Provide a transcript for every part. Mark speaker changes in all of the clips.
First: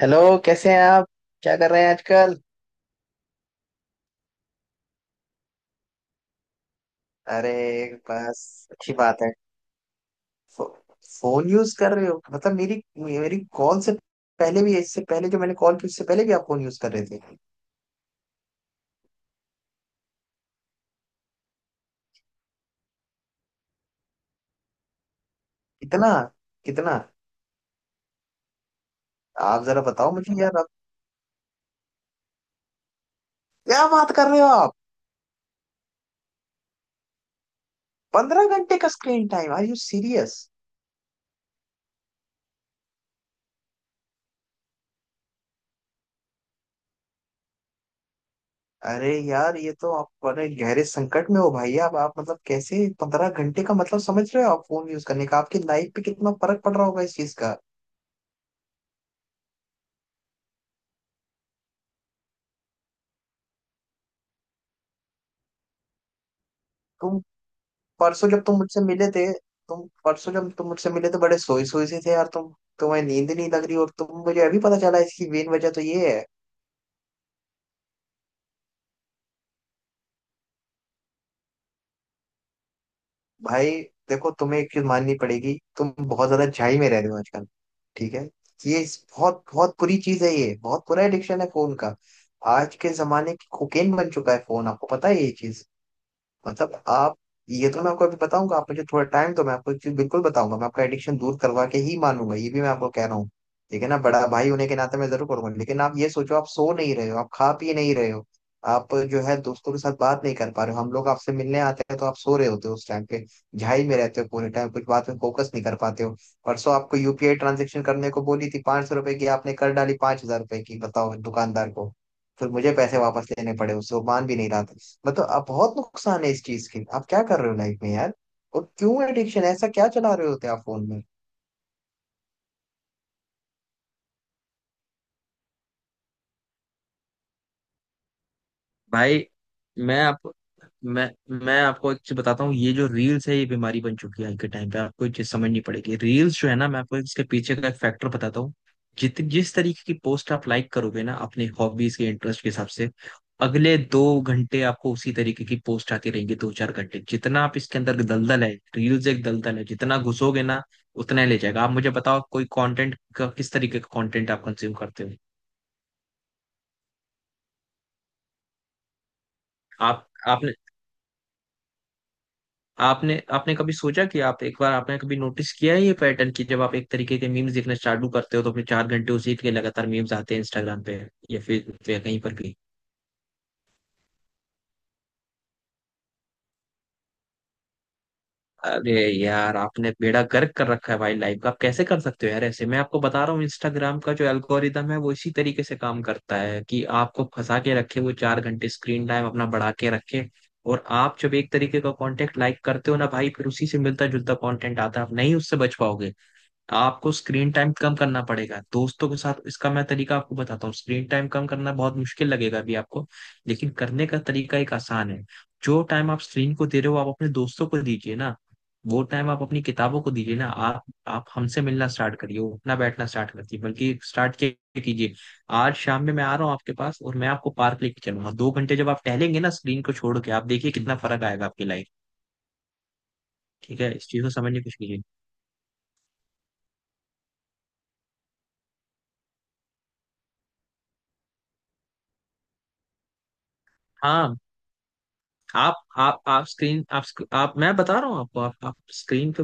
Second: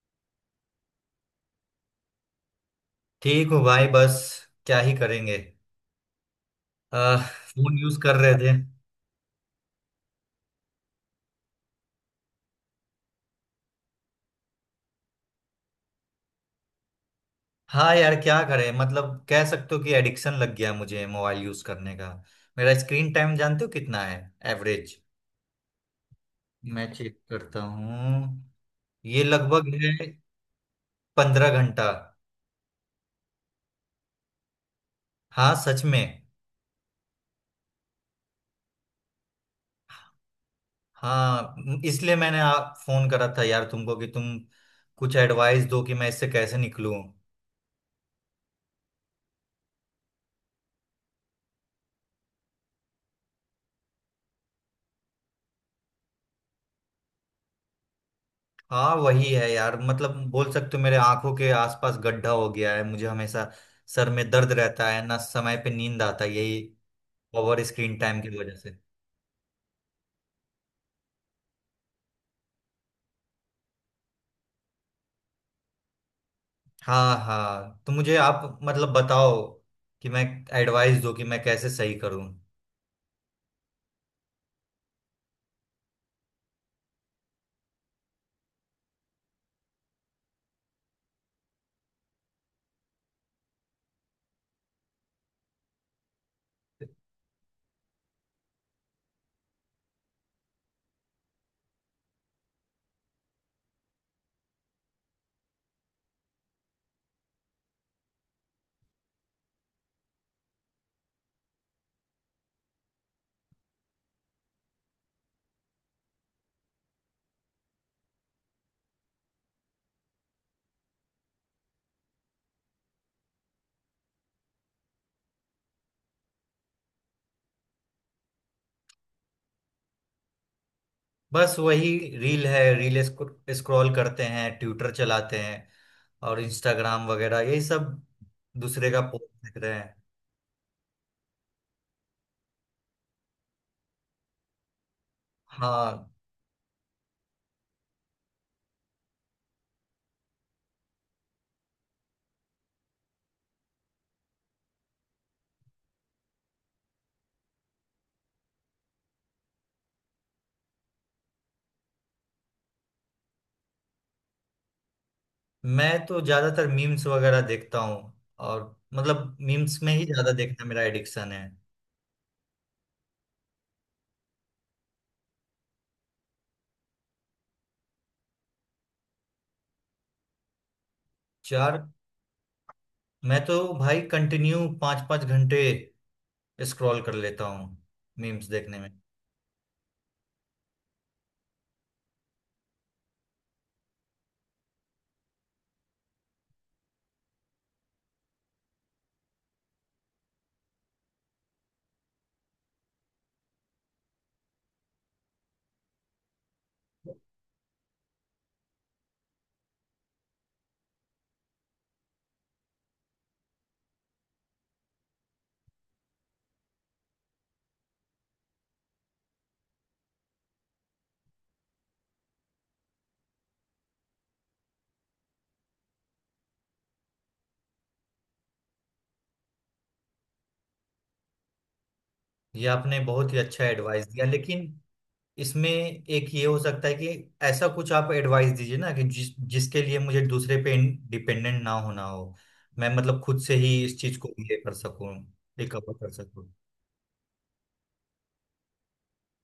Speaker 1: Hello. कैसे हैं आप? क्या कर रहे हैं आजकल?
Speaker 2: ठीक हूँ भाई बस क्या ही करेंगे। आ,
Speaker 1: अरे।
Speaker 2: फोन यूज कर रहे
Speaker 1: बस,
Speaker 2: थे।
Speaker 1: अच्छी बात है। फो, फोन यूज कर रहे हो मतलब मेरी मेरी कॉल से पहले भी, इससे पहले जो मैंने कॉल की उससे पहले भी आप फोन यूज कर रहे थे।
Speaker 2: हाँ यार क्या करें, मतलब कह सकते हो कि एडिक्शन लग गया मुझे मोबाइल यूज करने का। मेरा स्क्रीन टाइम जानते हो कितना है एवरेज?
Speaker 1: कितना?
Speaker 2: मैं
Speaker 1: कितना?
Speaker 2: चेक करता हूँ, ये
Speaker 1: आप
Speaker 2: लगभग
Speaker 1: जरा
Speaker 2: है
Speaker 1: बताओ मुझे यार, आप।
Speaker 2: 15 घंटा।
Speaker 1: क्या बात कर रहे हो आप?
Speaker 2: हाँ सच में।
Speaker 1: 15 घंटे का screen time? Are you serious?
Speaker 2: हाँ इसलिए मैंने आप फोन करा था यार तुमको कि तुम कुछ एडवाइस दो कि मैं इससे कैसे निकलूं।
Speaker 1: अरे यार, ये तो आप बड़े गहरे संकट में हो भाई। आप मतलब कैसे, 15 घंटे का मतलब समझ रहे हो आप फोन यूज करने का? आपकी लाइफ पे कितना फर्क पड़ रहा होगा इस चीज का।
Speaker 2: हाँ वही है यार, मतलब बोल सकते हो मेरे आंखों के आसपास गड्ढा हो गया है, मुझे हमेशा सर में दर्द रहता है, ना समय पे नींद आता है, यही ओवर स्क्रीन टाइम
Speaker 1: परसों
Speaker 2: की
Speaker 1: जब
Speaker 2: वजह
Speaker 1: तुम
Speaker 2: से।
Speaker 1: मुझसे मिले थे तुम परसों जब तुम मुझसे मिले थे बड़े सोई सोई से थे यार तुम। तुम्हें नींद नहीं लग रही और तुम, मुझे अभी पता चला, इसकी मेन वजह तो ये है।
Speaker 2: हाँ हाँ, तो मुझे आप मतलब बताओ कि मैं एडवाइस दो कि मैं कैसे सही करूं।
Speaker 1: भाई देखो, तुम्हें एक चीज माननी पड़ेगी। तुम बहुत ज्यादा झाई में रह रहे हो आजकल। ठीक है। ये बहुत बहुत बुरी चीज है, ये बहुत बुरा एडिक्शन है फोन का। आज के जमाने की कोकेन बन चुका है फोन, आपको पता है ये चीज? मतलब आप। ये तो मैं आपको अभी बताऊंगा, आप मुझे थोड़ा टाइम दो। मैं आपको एक चीज बिल्कुल बताऊंगा, मैं आपका एडिक्शन दूर करवा के ही मानूंगा, ये भी मैं आपको कह रहा हूँ। ठीक है ना, बड़ा भाई होने के नाते मैं जरूर करूंगा। लेकिन आप ये सोचो, आप सो नहीं रहे हो, आप खा पी नहीं रहे हो। आप, जो है, दोस्तों के साथ बात नहीं कर पा रहे हो। हम लोग आपसे मिलने आते हैं तो आप सो रहे होते हो उस टाइम पे। झाई में रहते हो पूरे टाइम, कुछ बात में फोकस नहीं कर पाते हो। परसों आपको यूपीआई ट्रांजेक्शन करने को बोली थी 500 रुपए की, आपने कर डाली 5,000 रुपए की, बताओ दुकानदार को। फिर मुझे पैसे वापस लेने पड़े उससे, वो मान भी नहीं रहा था। मतलब अब बहुत नुकसान है इस चीज की, आप क्या कर रहे हो लाइफ में यार? और क्यों एडिक्शन, ऐसा क्या चला रहे होते आप फोन में?
Speaker 2: बस वही, रील है रील, स्क्रॉल करते हैं, ट्विटर चलाते हैं और इंस्टाग्राम वगैरह यही सब, दूसरे का
Speaker 1: भाई,
Speaker 2: पोस्ट देख रहे हैं।
Speaker 1: मैं आप मैं मैं आपको एक चीज बताता हूँ। ये जो रील्स है ये बीमारी बन चुकी है आज के टाइम पे। आपको ये चीज समझनी पड़ेगी।
Speaker 2: हाँ,
Speaker 1: रील्स जो है ना, मैं आपको इसके पीछे का एक फैक्टर बताता हूँ। जित जिस तरीके की पोस्ट आप लाइक करोगे ना, अपने हॉबीज के इंटरेस्ट के हिसाब से, अगले 2 घंटे आपको उसी तरीके की पोस्ट आती रहेंगी, दो चार घंटे। जितना आप इसके अंदर, दलदल है। रील्स एक दलदल है, जितना घुसोगे ना उतना ही ले जाएगा। आप मुझे बताओ, कोई कंटेंट का, किस तरीके का कंटेंट आप कंज्यूम करते हो?
Speaker 2: मैं तो ज्यादातर मीम्स वगैरह देखता हूँ, और मतलब मीम्स में ही
Speaker 1: आप
Speaker 2: ज्यादा
Speaker 1: आपने
Speaker 2: देखना मेरा एडिक्शन है।
Speaker 1: आपने आपने कभी सोचा कि आप एक बार, आपने कभी नोटिस किया है ये पैटर्न कि जब आप एक तरीके के मीम्स देखना चालू करते हो तो अपने 4 घंटे उसी के लगातार मीम्स आते हैं इंस्टाग्राम पे? या फिर
Speaker 2: चार?
Speaker 1: कहीं पर भी।
Speaker 2: मैं तो भाई कंटिन्यू 5-5 घंटे स्क्रॉल कर लेता हूँ मीम्स देखने में।
Speaker 1: अरे यार, आपने बेड़ा गर्क कर रखा है भाई लाइफ का। आप कैसे कर सकते हो यार ऐसे? मैं आपको बता रहा हूँ, इंस्टाग्राम का जो एल्गोरिदम है वो इसी तरीके से काम करता है कि आपको फंसा के रखे, वो 4 घंटे स्क्रीन टाइम अपना बढ़ा के रखे। और आप जब एक तरीके का कंटेंट लाइक करते हो ना भाई, फिर उसी से मिलता जुलता कंटेंट आता है, आप नहीं उससे बच पाओगे। आपको स्क्रीन टाइम कम करना पड़ेगा दोस्तों के साथ, इसका मैं तरीका आपको बताता हूँ। स्क्रीन टाइम कम करना बहुत मुश्किल लगेगा अभी आपको, लेकिन कराना है। जो, जो आप अपने, ना वो टाइम आप अपने किताबों को दीजिए ना। आप आपका स्टार्ट कीजिए आज। ये कितना लगेगा आपकी लाइफ।
Speaker 2: ये आपने बहुत ही अच्छा
Speaker 1: ठीक है।
Speaker 2: एडवाइस दिया, लेकिन
Speaker 1: ये-
Speaker 2: इसमें एक ये हो सकता है कि ऐसा कुछ आप एडवाइस दीजिए ना कि जिसके लिए मुझे दूसरे पे डिपेंडेंट ना होना हो। मैं मतलब खुद से ही इस चीज को
Speaker 1: हाँ।
Speaker 2: ये कर सकूँ,
Speaker 1: आप
Speaker 2: रिकवर कर
Speaker 1: आप आप
Speaker 2: सकूँ।
Speaker 1: स्क्रीन आप मैं बता रहा हूँ आपको, आप स्क्रीन पे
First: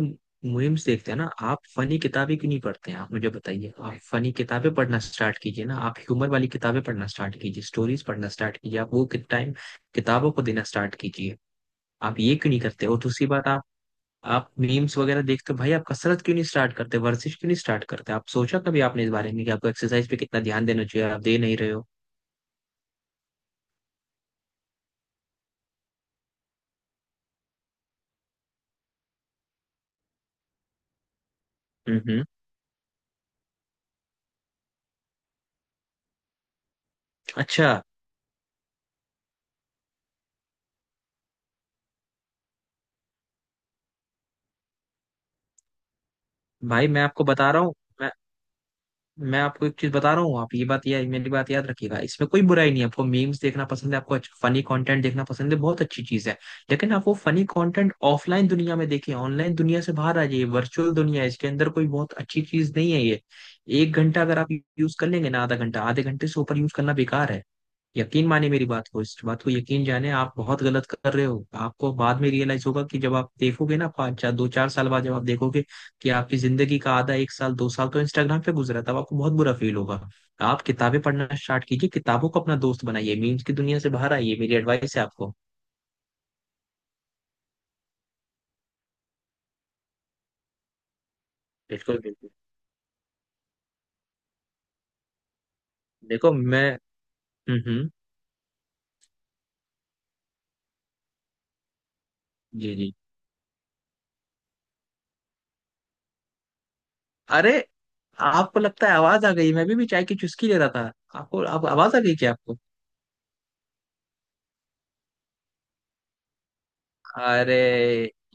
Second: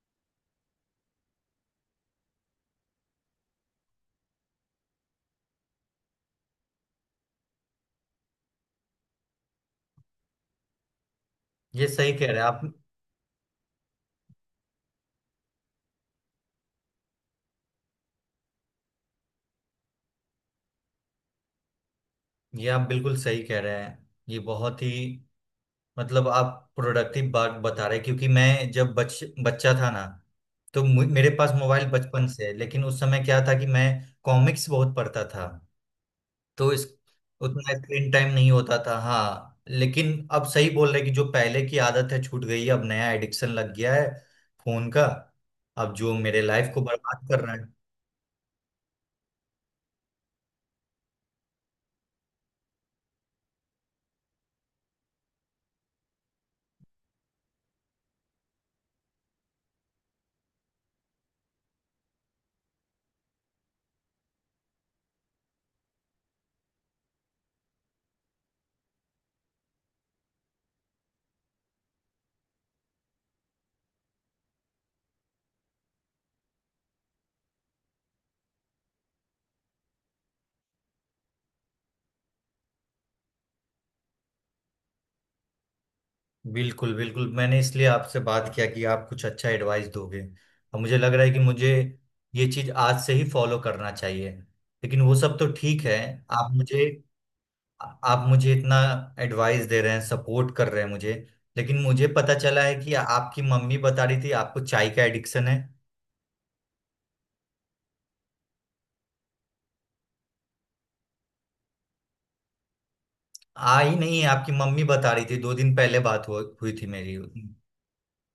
Speaker 1: मीम्स देखते हैं ना? आप फनी किताबें क्यों नहीं पढ़ते हैं? आप मुझे बताइए। आप फनी किताबें पढ़ना स्टार्ट कीजिए ना। आप ह्यूमर वाली किताबें पढ़ना स्टार्ट कीजिए, स्टोरीज पढ़ना स्टार्ट कीजिए। आप वो टाइम किताबों को देना स्टार्ट कीजिए।
Speaker 2: ये सही
Speaker 1: आप
Speaker 2: कह
Speaker 1: ये
Speaker 2: रहे हैं
Speaker 1: क्यों नहीं
Speaker 2: आप।
Speaker 1: करते? और दूसरी बात, आप मीम्स वगैरह देखते हो भाई, आप कसरत क्यों नहीं स्टार्ट करते, वर्जिश क्यों नहीं स्टार्ट करते? आप सोचा कभी आपने इस बारे में कि आपको एक्सरसाइज पे कितना ध्यान देना चाहिए? आप दे नहीं रहे हो।
Speaker 2: ये आप बिल्कुल सही कह रहे हैं, ये बहुत ही मतलब आप प्रोडक्टिव बात बता रहे हैं, क्योंकि मैं जब बच बच्चा था ना, तो मेरे पास मोबाइल
Speaker 1: हम्म,
Speaker 2: बचपन से है, लेकिन उस समय क्या था कि मैं कॉमिक्स बहुत पढ़ता था, तो इस
Speaker 1: अच्छा।
Speaker 2: उतना स्क्रीन टाइम नहीं होता था। हाँ लेकिन अब सही बोल रहे हैं कि जो पहले की आदत है छूट गई है, अब नया एडिक्शन लग गया है फोन का, अब जो मेरे लाइफ को
Speaker 1: भाई मैं आपको
Speaker 2: बर्बाद कर
Speaker 1: बता
Speaker 2: रहा
Speaker 1: रहा
Speaker 2: है।
Speaker 1: हूँ, मैं आपको एक चीज बता रहा हूँ। आप ये बात या मेरी बात याद रखिएगा। इसमें कोई बुराई नहीं है, आपको मीम्स देखना पसंद है, आपको अच्छा फनी कंटेंट देखना पसंद है, बहुत अच्छी चीज है। लेकिन आप वो फनी कंटेंट ऑफलाइन दुनिया में देखिए, ऑनलाइन दुनिया से बाहर आ जाइए। वर्चुअल दुनिया है, इसके अंदर कोई बहुत अच्छी चीज नहीं है ये। 1 घंटा अगर आप यूज कर लेंगे ना, आधा घंटा, आधे घंटे से ऊपर यूज करना बेकार है। यकीन मानिए मेरी बात को, इस बात को यकीन जाने, आप बहुत गलत कर रहे हो। आपको बाद में रियलाइज होगा कि जब आप देखोगे ना, पाँच चार, दो चार साल बाद जब आप देखोगे कि आपकी जिंदगी का आधा, एक साल, दो साल तो इंस्टाग्राम पे गुजरा था, अब आपको बहुत बुरा फील होगा। आप किताबें पढ़ना स्टार्ट कीजिए, किताबों को अपना दोस्त बनाइए, मीम्स की दुनिया से बाहर आइए। मेरी एडवाइस है आपको।
Speaker 2: बिल्कुल बिल्कुल, मैंने इसलिए आपसे बात किया कि आप कुछ अच्छा एडवाइस दोगे, और मुझे लग रहा है कि मुझे
Speaker 1: बिल्कुल, बिल्कुल।
Speaker 2: ये चीज आज से ही फॉलो करना चाहिए। लेकिन वो सब तो ठीक है।
Speaker 1: देखो
Speaker 2: आप
Speaker 1: मैं।
Speaker 2: मुझे
Speaker 1: हम्म, हम्म।
Speaker 2: आप मुझे इतना एडवाइस दे रहे हैं, सपोर्ट कर रहे हैं मुझे, लेकिन मुझे पता चला है
Speaker 1: जी, जी।
Speaker 2: कि आपकी मम्मी बता रही थी आपको चाय का एडिक्शन है।
Speaker 1: अरे, आपको लगता है आवाज आ गई? मैं भी चाय की चुस्की ले रहा था। आपको आप आवाज आ गई क्या आपको?
Speaker 2: आ ही नहीं है, आपकी मम्मी बता रही थी, 2 दिन पहले बात हुई हुई थी मेरी।
Speaker 1: अरे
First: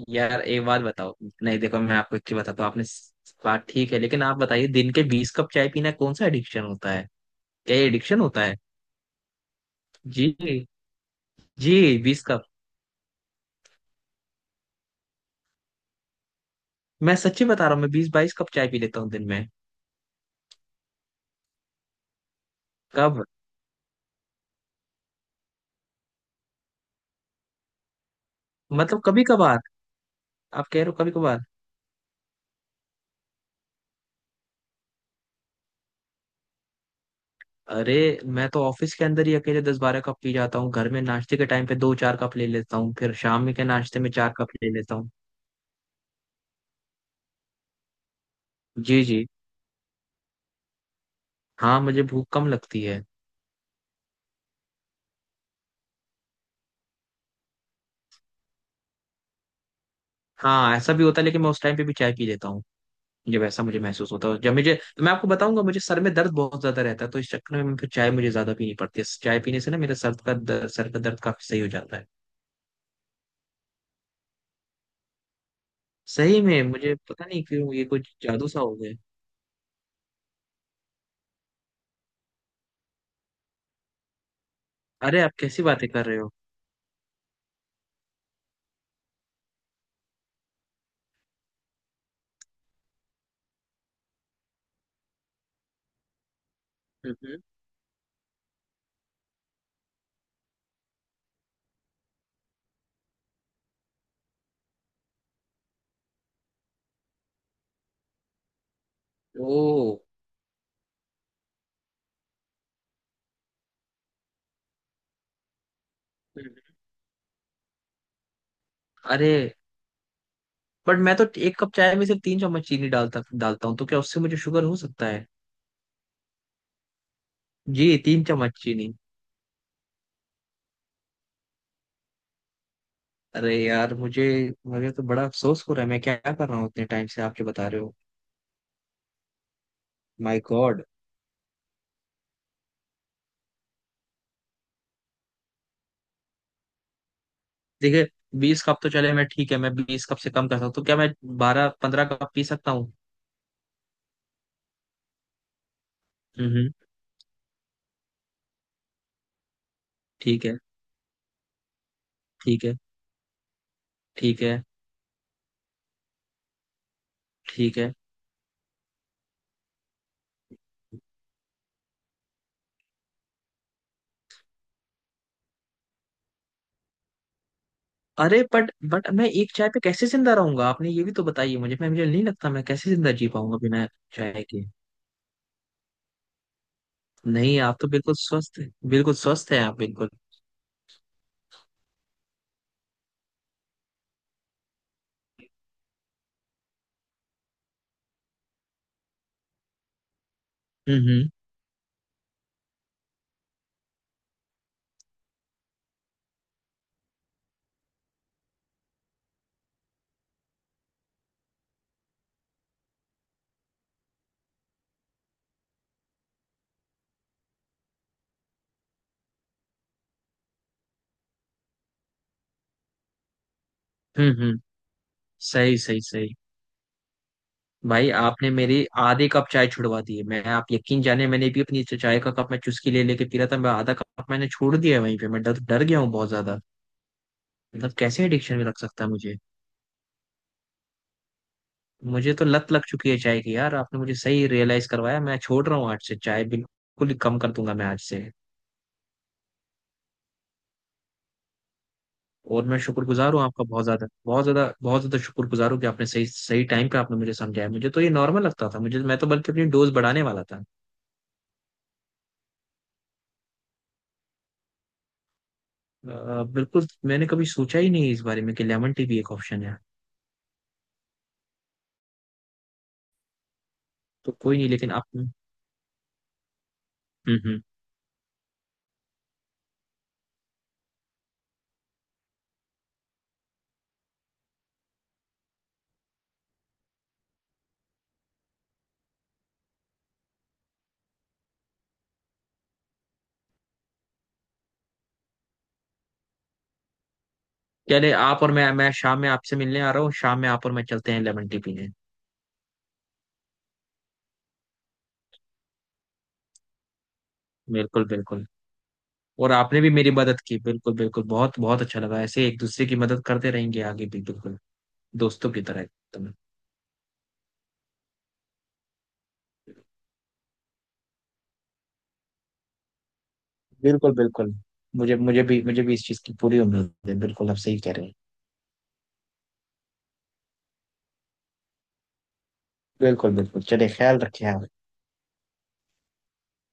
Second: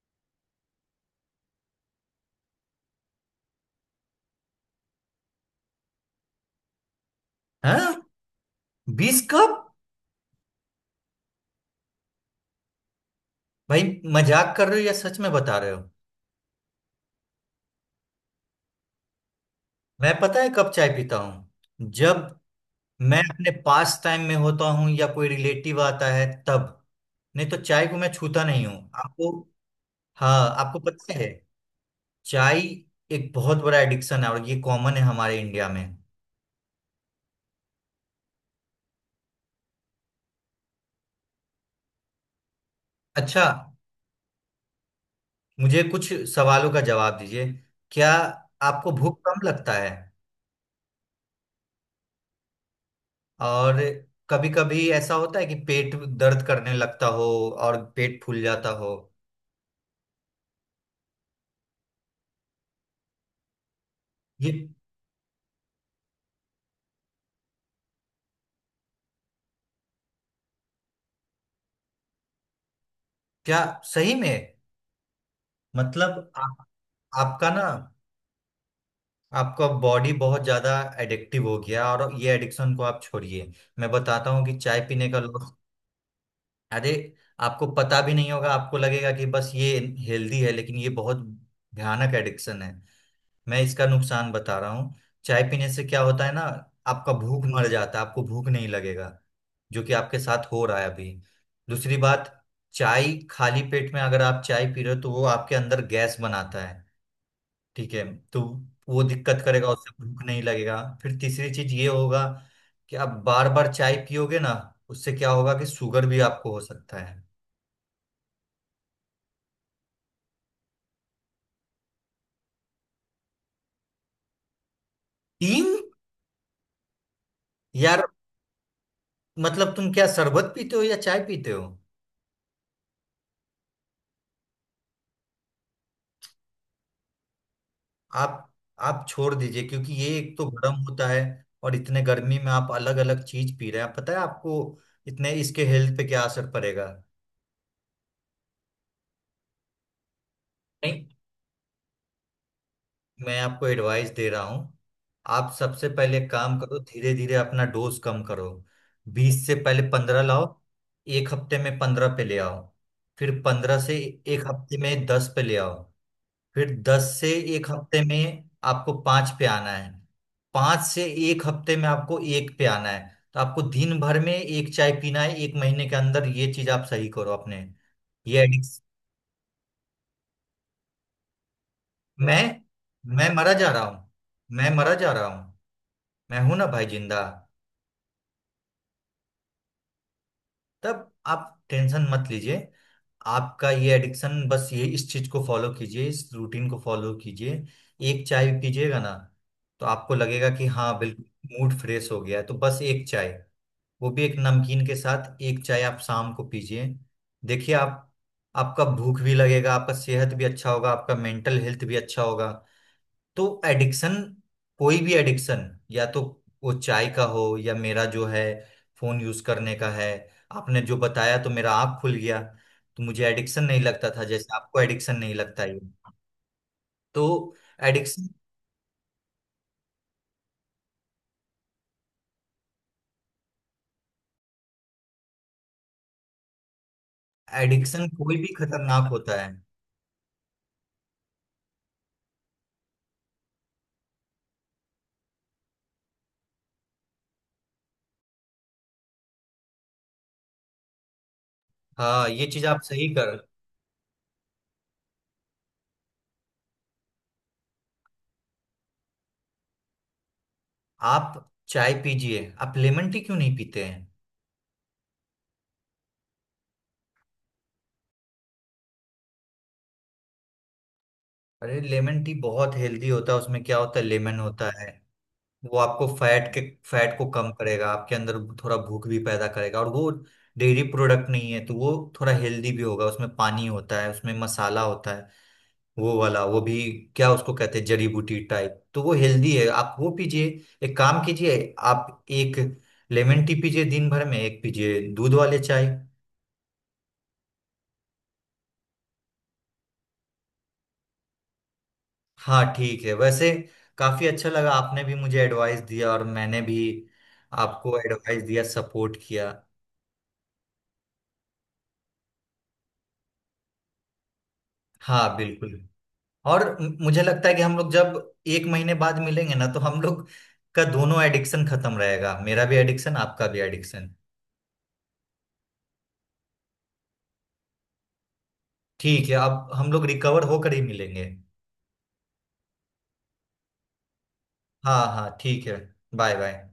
Speaker 1: यार, एक बात बताओ। नहीं देखो, मैं आपको एक चीज बताता हूँ, आपने बात ठीक है। लेकिन आप बताइए, दिन के 20 कप चाय पीना कौन सा एडिक्शन होता है? क्या ये
Speaker 2: हाँ,
Speaker 1: एडिक्शन होता है?
Speaker 2: 20 कप?
Speaker 1: जी, जी। 20 कप?
Speaker 2: भाई मजाक कर रहे हो या सच में बता रहे हो?
Speaker 1: मैं सच्ची बता रहा हूँ, मैं 20 22 कप चाय पी लेता हूँ दिन में।
Speaker 2: मैं पता है कब चाय पीता हूँ? जब मैं
Speaker 1: कब?
Speaker 2: अपने पास टाइम में होता हूँ या कोई रिलेटिव आता है तब, नहीं तो चाय को मैं छूता नहीं हूँ।
Speaker 1: मतलब कभी
Speaker 2: आपको,
Speaker 1: कभार?
Speaker 2: हाँ
Speaker 1: आप
Speaker 2: आपको
Speaker 1: कह रहे हो कभी
Speaker 2: पता है,
Speaker 1: कभार?
Speaker 2: चाय एक बहुत बड़ा एडिक्शन है, और ये कॉमन है हमारे इंडिया में।
Speaker 1: अरे, मैं तो ऑफिस के अंदर ही अकेले 10 12 कप पी जाता हूँ, घर में नाश्ते के टाइम पे दो चार कप ले लेता हूँ, फिर
Speaker 2: अच्छा,
Speaker 1: शाम में के नाश्ते में 4 कप ले लेता हूँ।
Speaker 2: मुझे कुछ सवालों का जवाब दीजिए। क्या आपको
Speaker 1: जी,
Speaker 2: भूख
Speaker 1: जी।
Speaker 2: कम लगता है?
Speaker 1: हाँ, मुझे भूख कम लगती है।
Speaker 2: और कभी कभी ऐसा होता है कि पेट दर्द करने लगता हो और पेट फूल जाता हो?
Speaker 1: हाँ ऐसा भी होता है, लेकिन मैं उस टाइम पे भी चाय पी लेता हूँ जब ऐसा मुझे महसूस होता है।
Speaker 2: ये
Speaker 1: जब मुझे, तो मैं आपको बताऊंगा, मुझे सर में दर्द बहुत ज्यादा रहता है, तो इस चक्कर में मैं फिर चाय मुझे ज्यादा पीनी पड़ती है। चाय पीने से ना मेरे सर का दर्द काफी सही हो जाता है।
Speaker 2: क्या सही में, मतलब
Speaker 1: सही में
Speaker 2: आप,
Speaker 1: मुझे पता नहीं
Speaker 2: आपका ना
Speaker 1: क्यों, ये कुछ जादू सा हो गया।
Speaker 2: आपका बॉडी बहुत ज्यादा एडिक्टिव हो गया, और ये एडिक्शन को आप छोड़िए। मैं बताता हूँ कि चाय पीने का
Speaker 1: अरे, आप
Speaker 2: लॉस,
Speaker 1: कैसी बातें कर रहे हो?
Speaker 2: अरे आपको पता भी नहीं होगा, आपको लगेगा कि बस ये हेल्दी है, लेकिन ये बहुत भयानक एडिक्शन है। मैं इसका नुकसान बता रहा हूँ। चाय पीने से क्या होता है ना, आपका
Speaker 1: हम्म।
Speaker 2: भूख मर जाता है, आपको भूख नहीं लगेगा, जो कि आपके साथ हो रहा है अभी। दूसरी बात, चाय खाली पेट में अगर आप चाय पी रहे हो, तो वो आपके अंदर गैस बनाता है। ठीक है, तो वो दिक्कत
Speaker 1: ओ।
Speaker 2: करेगा, उससे भूख नहीं लगेगा। फिर तीसरी चीज ये होगा कि आप बार बार चाय पियोगे ना, उससे क्या होगा कि शुगर भी आपको हो सकता है।
Speaker 1: अरे बट, मैं तो एक कप चाय में सिर्फ 3 चम्मच चीनी डालता डालता हूँ, तो क्या उससे मुझे शुगर हो सकता है?
Speaker 2: 3?
Speaker 1: जी,
Speaker 2: यार
Speaker 1: तीन चम्मच चीनी?
Speaker 2: मतलब तुम क्या शरबत पीते हो या चाय पीते हो?
Speaker 1: अरे यार, मुझे मुझे तो बड़ा अफसोस हो रहा है, मैं क्या क्या कर रहा हूँ इतने टाइम से आप जो बता रहे हो।
Speaker 2: आप आप छोड़ दीजिए, क्योंकि ये एक
Speaker 1: माय
Speaker 2: तो गर्म
Speaker 1: गॉड।
Speaker 2: होता है, और इतने गर्मी में आप अलग अलग चीज पी रहे हैं, पता है आपको इतने इसके हेल्थ पे क्या असर पड़ेगा?
Speaker 1: देखिए, 20 कप तो चले, मैं ठीक है, मैं 20 कप से कम कर सकता हूँ। तो क्या
Speaker 2: नहीं,
Speaker 1: मैं 12 15 कप पी सकता हूँ?
Speaker 2: मैं आपको एडवाइस दे रहा हूँ, आप सबसे पहले एक काम
Speaker 1: हम्म।
Speaker 2: करो, धीरे धीरे अपना डोज कम करो। बीस से पहले 15 लाओ,
Speaker 1: ठीक है।
Speaker 2: एक हफ्ते में 15 पे ले आओ।
Speaker 1: ठीक है।
Speaker 2: फिर 15 से
Speaker 1: ठीक
Speaker 2: एक
Speaker 1: है।
Speaker 2: हफ्ते में 10 पे ले आओ। फिर 10 से एक
Speaker 1: ठीक है।
Speaker 2: हफ्ते में आपको 5 पे आना है। 5 से एक हफ्ते में आपको एक पे आना है। तो आपको दिन भर में एक चाय पीना है, एक महीने के अंदर ये चीज आप सही करो अपने।
Speaker 1: अरे
Speaker 2: ये
Speaker 1: बट
Speaker 2: एडिक्स
Speaker 1: बट मैं एक चाय पे कैसे जिंदा रहूंगा? आपने ये भी तो बताइए मुझे, मैं मुझे नहीं
Speaker 2: मैं
Speaker 1: लगता मैं कैसे जिंदा जी
Speaker 2: मैं मरा
Speaker 1: पाऊंगा
Speaker 2: जा रहा
Speaker 1: बिना
Speaker 2: हूँ,
Speaker 1: चाय के।
Speaker 2: मैं मरा जा रहा हूँ। मैं हूं ना भाई जिंदा।
Speaker 1: नहीं, आप तो बिल्कुल स्वस्थ है, बिल्कुल स्वस्थ है आप, बिल्कुल।
Speaker 2: तब आप टेंशन मत लीजिए। आपका ये एडिक्शन, बस ये इस चीज को फॉलो कीजिए, इस रूटीन को फॉलो कीजिए। एक चाय पीजिएगा ना, तो आपको लगेगा कि हाँ
Speaker 1: हम्म,
Speaker 2: बिल्कुल
Speaker 1: हम्म।
Speaker 2: मूड फ्रेश हो गया है, तो बस एक चाय, वो भी एक नमकीन के साथ एक चाय आप शाम को पीजिए। देखिए आप, आपका भूख भी लगेगा, आपका सेहत भी अच्छा होगा, आपका मेंटल हेल्थ भी अच्छा होगा। तो एडिक्शन, कोई भी एडिक्शन, या तो वो चाय का हो या मेरा जो है फोन यूज करने का है, आपने जो बताया तो मेरा आँख खुल गया। तो मुझे एडिक्शन नहीं लगता था,
Speaker 1: हम्म,
Speaker 2: जैसे
Speaker 1: हम्म।
Speaker 2: आपको एडिक्शन नहीं लगता
Speaker 1: सही,
Speaker 2: ये।
Speaker 1: सही, सही।
Speaker 2: तो
Speaker 1: भाई,
Speaker 2: एडिक्शन,
Speaker 1: आपने मेरी आधे कप चाय छुड़वा दी है। मैं, आप यकीन जाने, मैंने भी अपनी चाय का कप मैं चुस्की ले लेके पी रहा था। मैं आधा कप मैंने छोड़ दिया है वहीं पे। मैं डर डर गया हूँ बहुत ज्यादा। मतलब
Speaker 2: एडिक्शन
Speaker 1: कैसे
Speaker 2: कोई भी
Speaker 1: एडिक्शन में रख सकता
Speaker 2: खतरनाक
Speaker 1: है मुझे!
Speaker 2: होता है।
Speaker 1: मुझे तो लत लग चुकी है चाय की यार, आपने मुझे सही रियलाइज करवाया। मैं छोड़ रहा हूँ आज से चाय, बिल्कुल ही कम कर दूंगा मैं आज से।
Speaker 2: हाँ ये चीज
Speaker 1: और मैं
Speaker 2: आप सही
Speaker 1: शुक्रगुजार
Speaker 2: कर।
Speaker 1: हूँ आपका, बहुत ज्यादा, बहुत ज्यादा, बहुत ज्यादा शुक्रगुजार हूँ कि आपने सही सही टाइम पे आपने मुझे समझाया। मुझे तो ये नॉर्मल लगता था मुझे, मैं तो बल्कि अपनी डोज बढ़ाने वाला था।
Speaker 2: आप चाय पीजिए, आप लेमन टी क्यों नहीं पीते हैं?
Speaker 1: बिल्कुल, मैंने कभी सोचा ही नहीं इस बारे में कि लेमन टी भी एक ऑप्शन है।
Speaker 2: अरे लेमन टी बहुत हेल्दी होता है, उसमें क्या होता है,
Speaker 1: तो
Speaker 2: लेमन
Speaker 1: कोई नहीं,
Speaker 2: होता है,
Speaker 1: लेकिन आप। हम्म,
Speaker 2: वो आपको फैट के फैट को कम
Speaker 1: हम्म।
Speaker 2: करेगा आपके अंदर, थोड़ा भूख भी पैदा करेगा, और वो डेयरी प्रोडक्ट नहीं है, तो वो थोड़ा हेल्दी भी होगा। उसमें पानी होता है, उसमें मसाला होता है, वो वाला, वो भी क्या उसको कहते हैं, जड़ी बूटी टाइप, तो वो हेल्दी है, आप वो पीजिए। एक काम कीजिए, आप एक लेमन टी पीजिए, दिन भर में एक पीजिए, दूध वाले चाय।
Speaker 1: चले, आप और मैं शाम में आपसे मिलने आ रहा हूँ शाम में। आप और मैं चलते हैं लेमन टी पीने।
Speaker 2: हाँ ठीक है, वैसे काफी अच्छा लगा, आपने भी मुझे एडवाइस दिया और मैंने भी आपको
Speaker 1: बिल्कुल,
Speaker 2: एडवाइस
Speaker 1: बिल्कुल।
Speaker 2: दिया, सपोर्ट किया।
Speaker 1: और आपने भी मेरी मदद की, बिल्कुल, बिल्कुल। बहुत बहुत अच्छा लगा ऐसे, एक दूसरे की मदद करते रहेंगे आगे भी, बिल्कुल।
Speaker 2: हाँ
Speaker 1: दोस्तों की
Speaker 2: बिल्कुल।
Speaker 1: तरह एकदम।
Speaker 2: और मुझे लगता है कि हम लोग जब एक महीने बाद मिलेंगे ना, तो हम लोग का दोनों एडिक्शन खत्म रहेगा, मेरा भी एडिक्शन आपका भी
Speaker 1: बिल्कुल,
Speaker 2: एडिक्शन।
Speaker 1: बिल्कुल। मुझे मुझे भी इस चीज की पूरी उम्मीद है। बिल्कुल, आप सही कह रहे हैं।
Speaker 2: ठीक है, अब हम लोग रिकवर होकर ही मिलेंगे।
Speaker 1: बिल्कुल, बिल्कुल। चलिए, ख्याल रखिए आप।
Speaker 2: हाँ हाँ ठीक है। Bye bye.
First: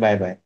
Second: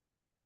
Speaker 1: Bye bye.